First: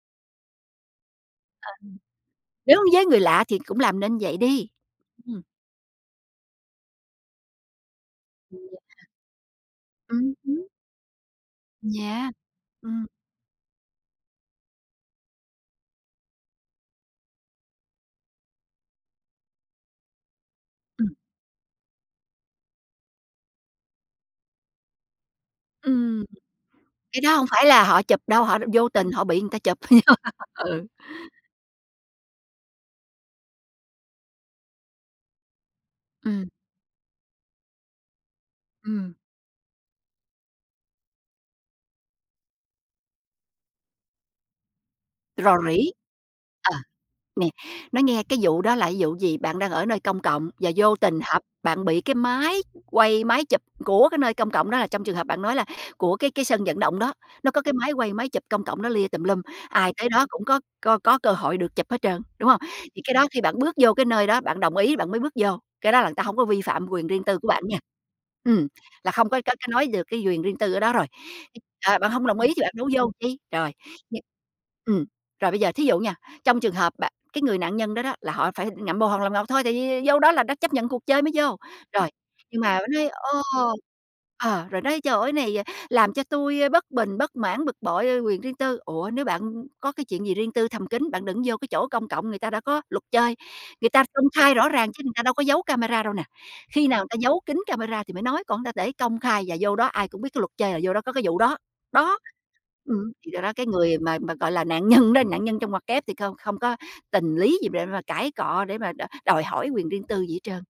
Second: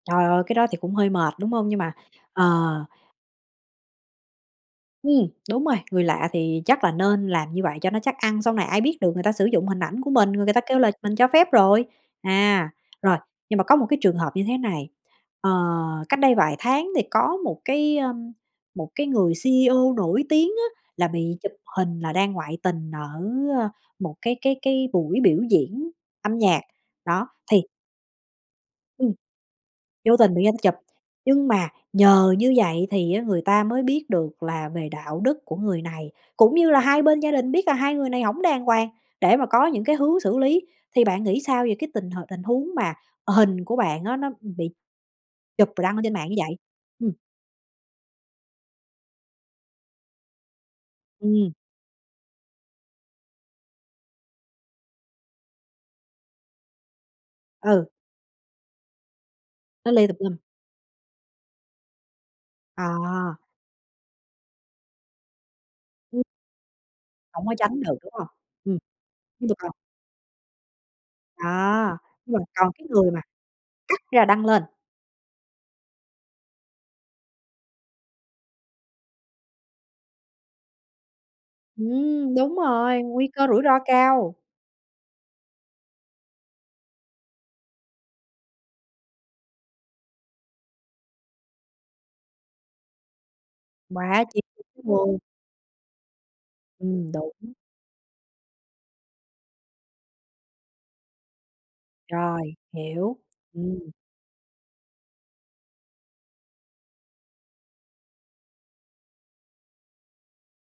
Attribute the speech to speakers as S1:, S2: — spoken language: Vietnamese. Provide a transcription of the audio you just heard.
S1: Trời ơi, cái đó thì cũng hơi mệt, đúng hông?
S2: Ờ,
S1: Nhưng mà
S2: ừm. Nếu
S1: ờ.
S2: với người lạ thì cũng làm nên vậy đi.
S1: Ừm,
S2: Ừm.
S1: đúng rồi, người lạ thì chắc là nên làm như vậy cho nó chắc ăn, sau này ai biết
S2: [unintelligible]
S1: được người ta sử dụng hình ảnh của mình,
S2: Ừm
S1: người người ta
S2: hứm.
S1: kêu là mình cho phép rồi.
S2: Yeah,
S1: À,
S2: ừm.
S1: rồi, nhưng mà có một cái trường hợp như thế này, ờ, cách đây vài tháng thì có một cái, ơ, một cái người CEO nổi tiếng á là
S2: Ừm.
S1: bị chụp hình là đang ngoại tình ở, ơ, một cái cái cái buổi biểu diễn
S2: Ừm.
S1: âm nhạc,
S2: Cái
S1: đó,
S2: đó hông
S1: thì
S2: phải là họ chụp đâu, họ đ vô
S1: Ừm,
S2: tình họ bị người ta chụp.
S1: vô tình bị ảnh chụp,
S2: Ừ.
S1: nhưng mà nhờ như vậy thì á người ta mới biết được là về đạo đức của người này,
S2: Ừm.
S1: cũng như là hai bên gia đình biết là hai người này hổng đàng hoàng
S2: Ừm.
S1: để mà có những cái hướng xử lý. Thì bạn nghĩ sao về cái tình h tình huống mà, ờ, hình của bạn á, nó, ừm, bị
S2: Rò
S1: chụp rồi
S2: rỉ.
S1: đăng ở trên mạng như vậy?
S2: Ờ,
S1: Ừm.
S2: nè, nói nghe cái vụ đó là vụ gì? Bạn đang ở nơi công cộng và vô tình họp
S1: Ừm.
S2: bạn bị cái máy quay, máy chụp của cái nơi công cộng, đó là trong trường hợp bạn nói là của cái cái sân vận động đó, nó có cái
S1: Ừ.
S2: máy quay, máy chụp công cộng đó lia tùm lum,
S1: Nó
S2: ai
S1: lia
S2: tới
S1: tùm
S2: đó
S1: lum.
S2: cũng có có có cơ hội được chụp hết trơn, đúng hông? Thì cái đó
S1: À.
S2: khi bạn bước vô cái nơi đó, bạn đồng ý bạn mới bước vô, cái đó là
S1: Ừm.
S2: ta hông có vi phạm quyền riêng tư
S1: Hổng
S2: của
S1: có
S2: bạn á nha.
S1: tránh được, đúng hông?
S2: Ừm,
S1: Ừm.
S2: là không có có có
S1: [unintelligible]
S2: nói được cái quyền riêng tư ở đó rồi.
S1: Đó,
S2: Ờ, bạn hông
S1: nhưng
S2: đồng
S1: mà
S2: ý thì
S1: còn
S2: bạn
S1: cái
S2: đâu
S1: người
S2: vô
S1: mà
S2: chi, rồi.
S1: cắt
S2: [unintelligible]
S1: ra, đăng lên.
S2: Ừm. Rồi bây giờ thí dụ nha, trong trường hợp bạn cái người nạn nhân đó đó là họ phải ngậm bồ làm ngọt thôi, tại vì vô đó là đã chấp nhận cuộc chơi mới vô. Rồi.
S1: Ừm, đúng
S2: Nhưng mà
S1: rồi,
S2: nói,
S1: nguy
S2: ồ
S1: cơ rủi ro cao.
S2: ờ, rồi nói: "Trời ơi! Này, ờ, làm cho tui, a, bất bình, bất mãn, bực bội, a, quyền riêng tư." Ủa, nếu bạn có cái chuyện gì riêng tư thầm kín, bạn đừng vô cái chỗ công cộng, người ta đã có luật chơi, người ta
S1: Quá
S2: công
S1: chi
S2: khai rõ
S1: [unintelligible] đúng
S2: ràng chứ người
S1: rồi.
S2: ta đâu có giấu camera đâu nè. Khi nào
S1: Ừm,
S2: ta giấu
S1: đúng.
S2: kín camera thì mới nói, còn ta để công khai và vô đó ai cũng biết cái luật chơi là vô đó có cái vụ đó. Đó.
S1: Rồi,
S2: Ừm,
S1: hiểu,
S2: thì do đó cái
S1: ừm.
S2: người mà mà gọi là nạn nhân đó, nạn nhân trong ngoặc kép thì không không có tình lý gì để mà cãi cọ, để mà đò đòi hỏi quyền riêng tư gì hết trơn.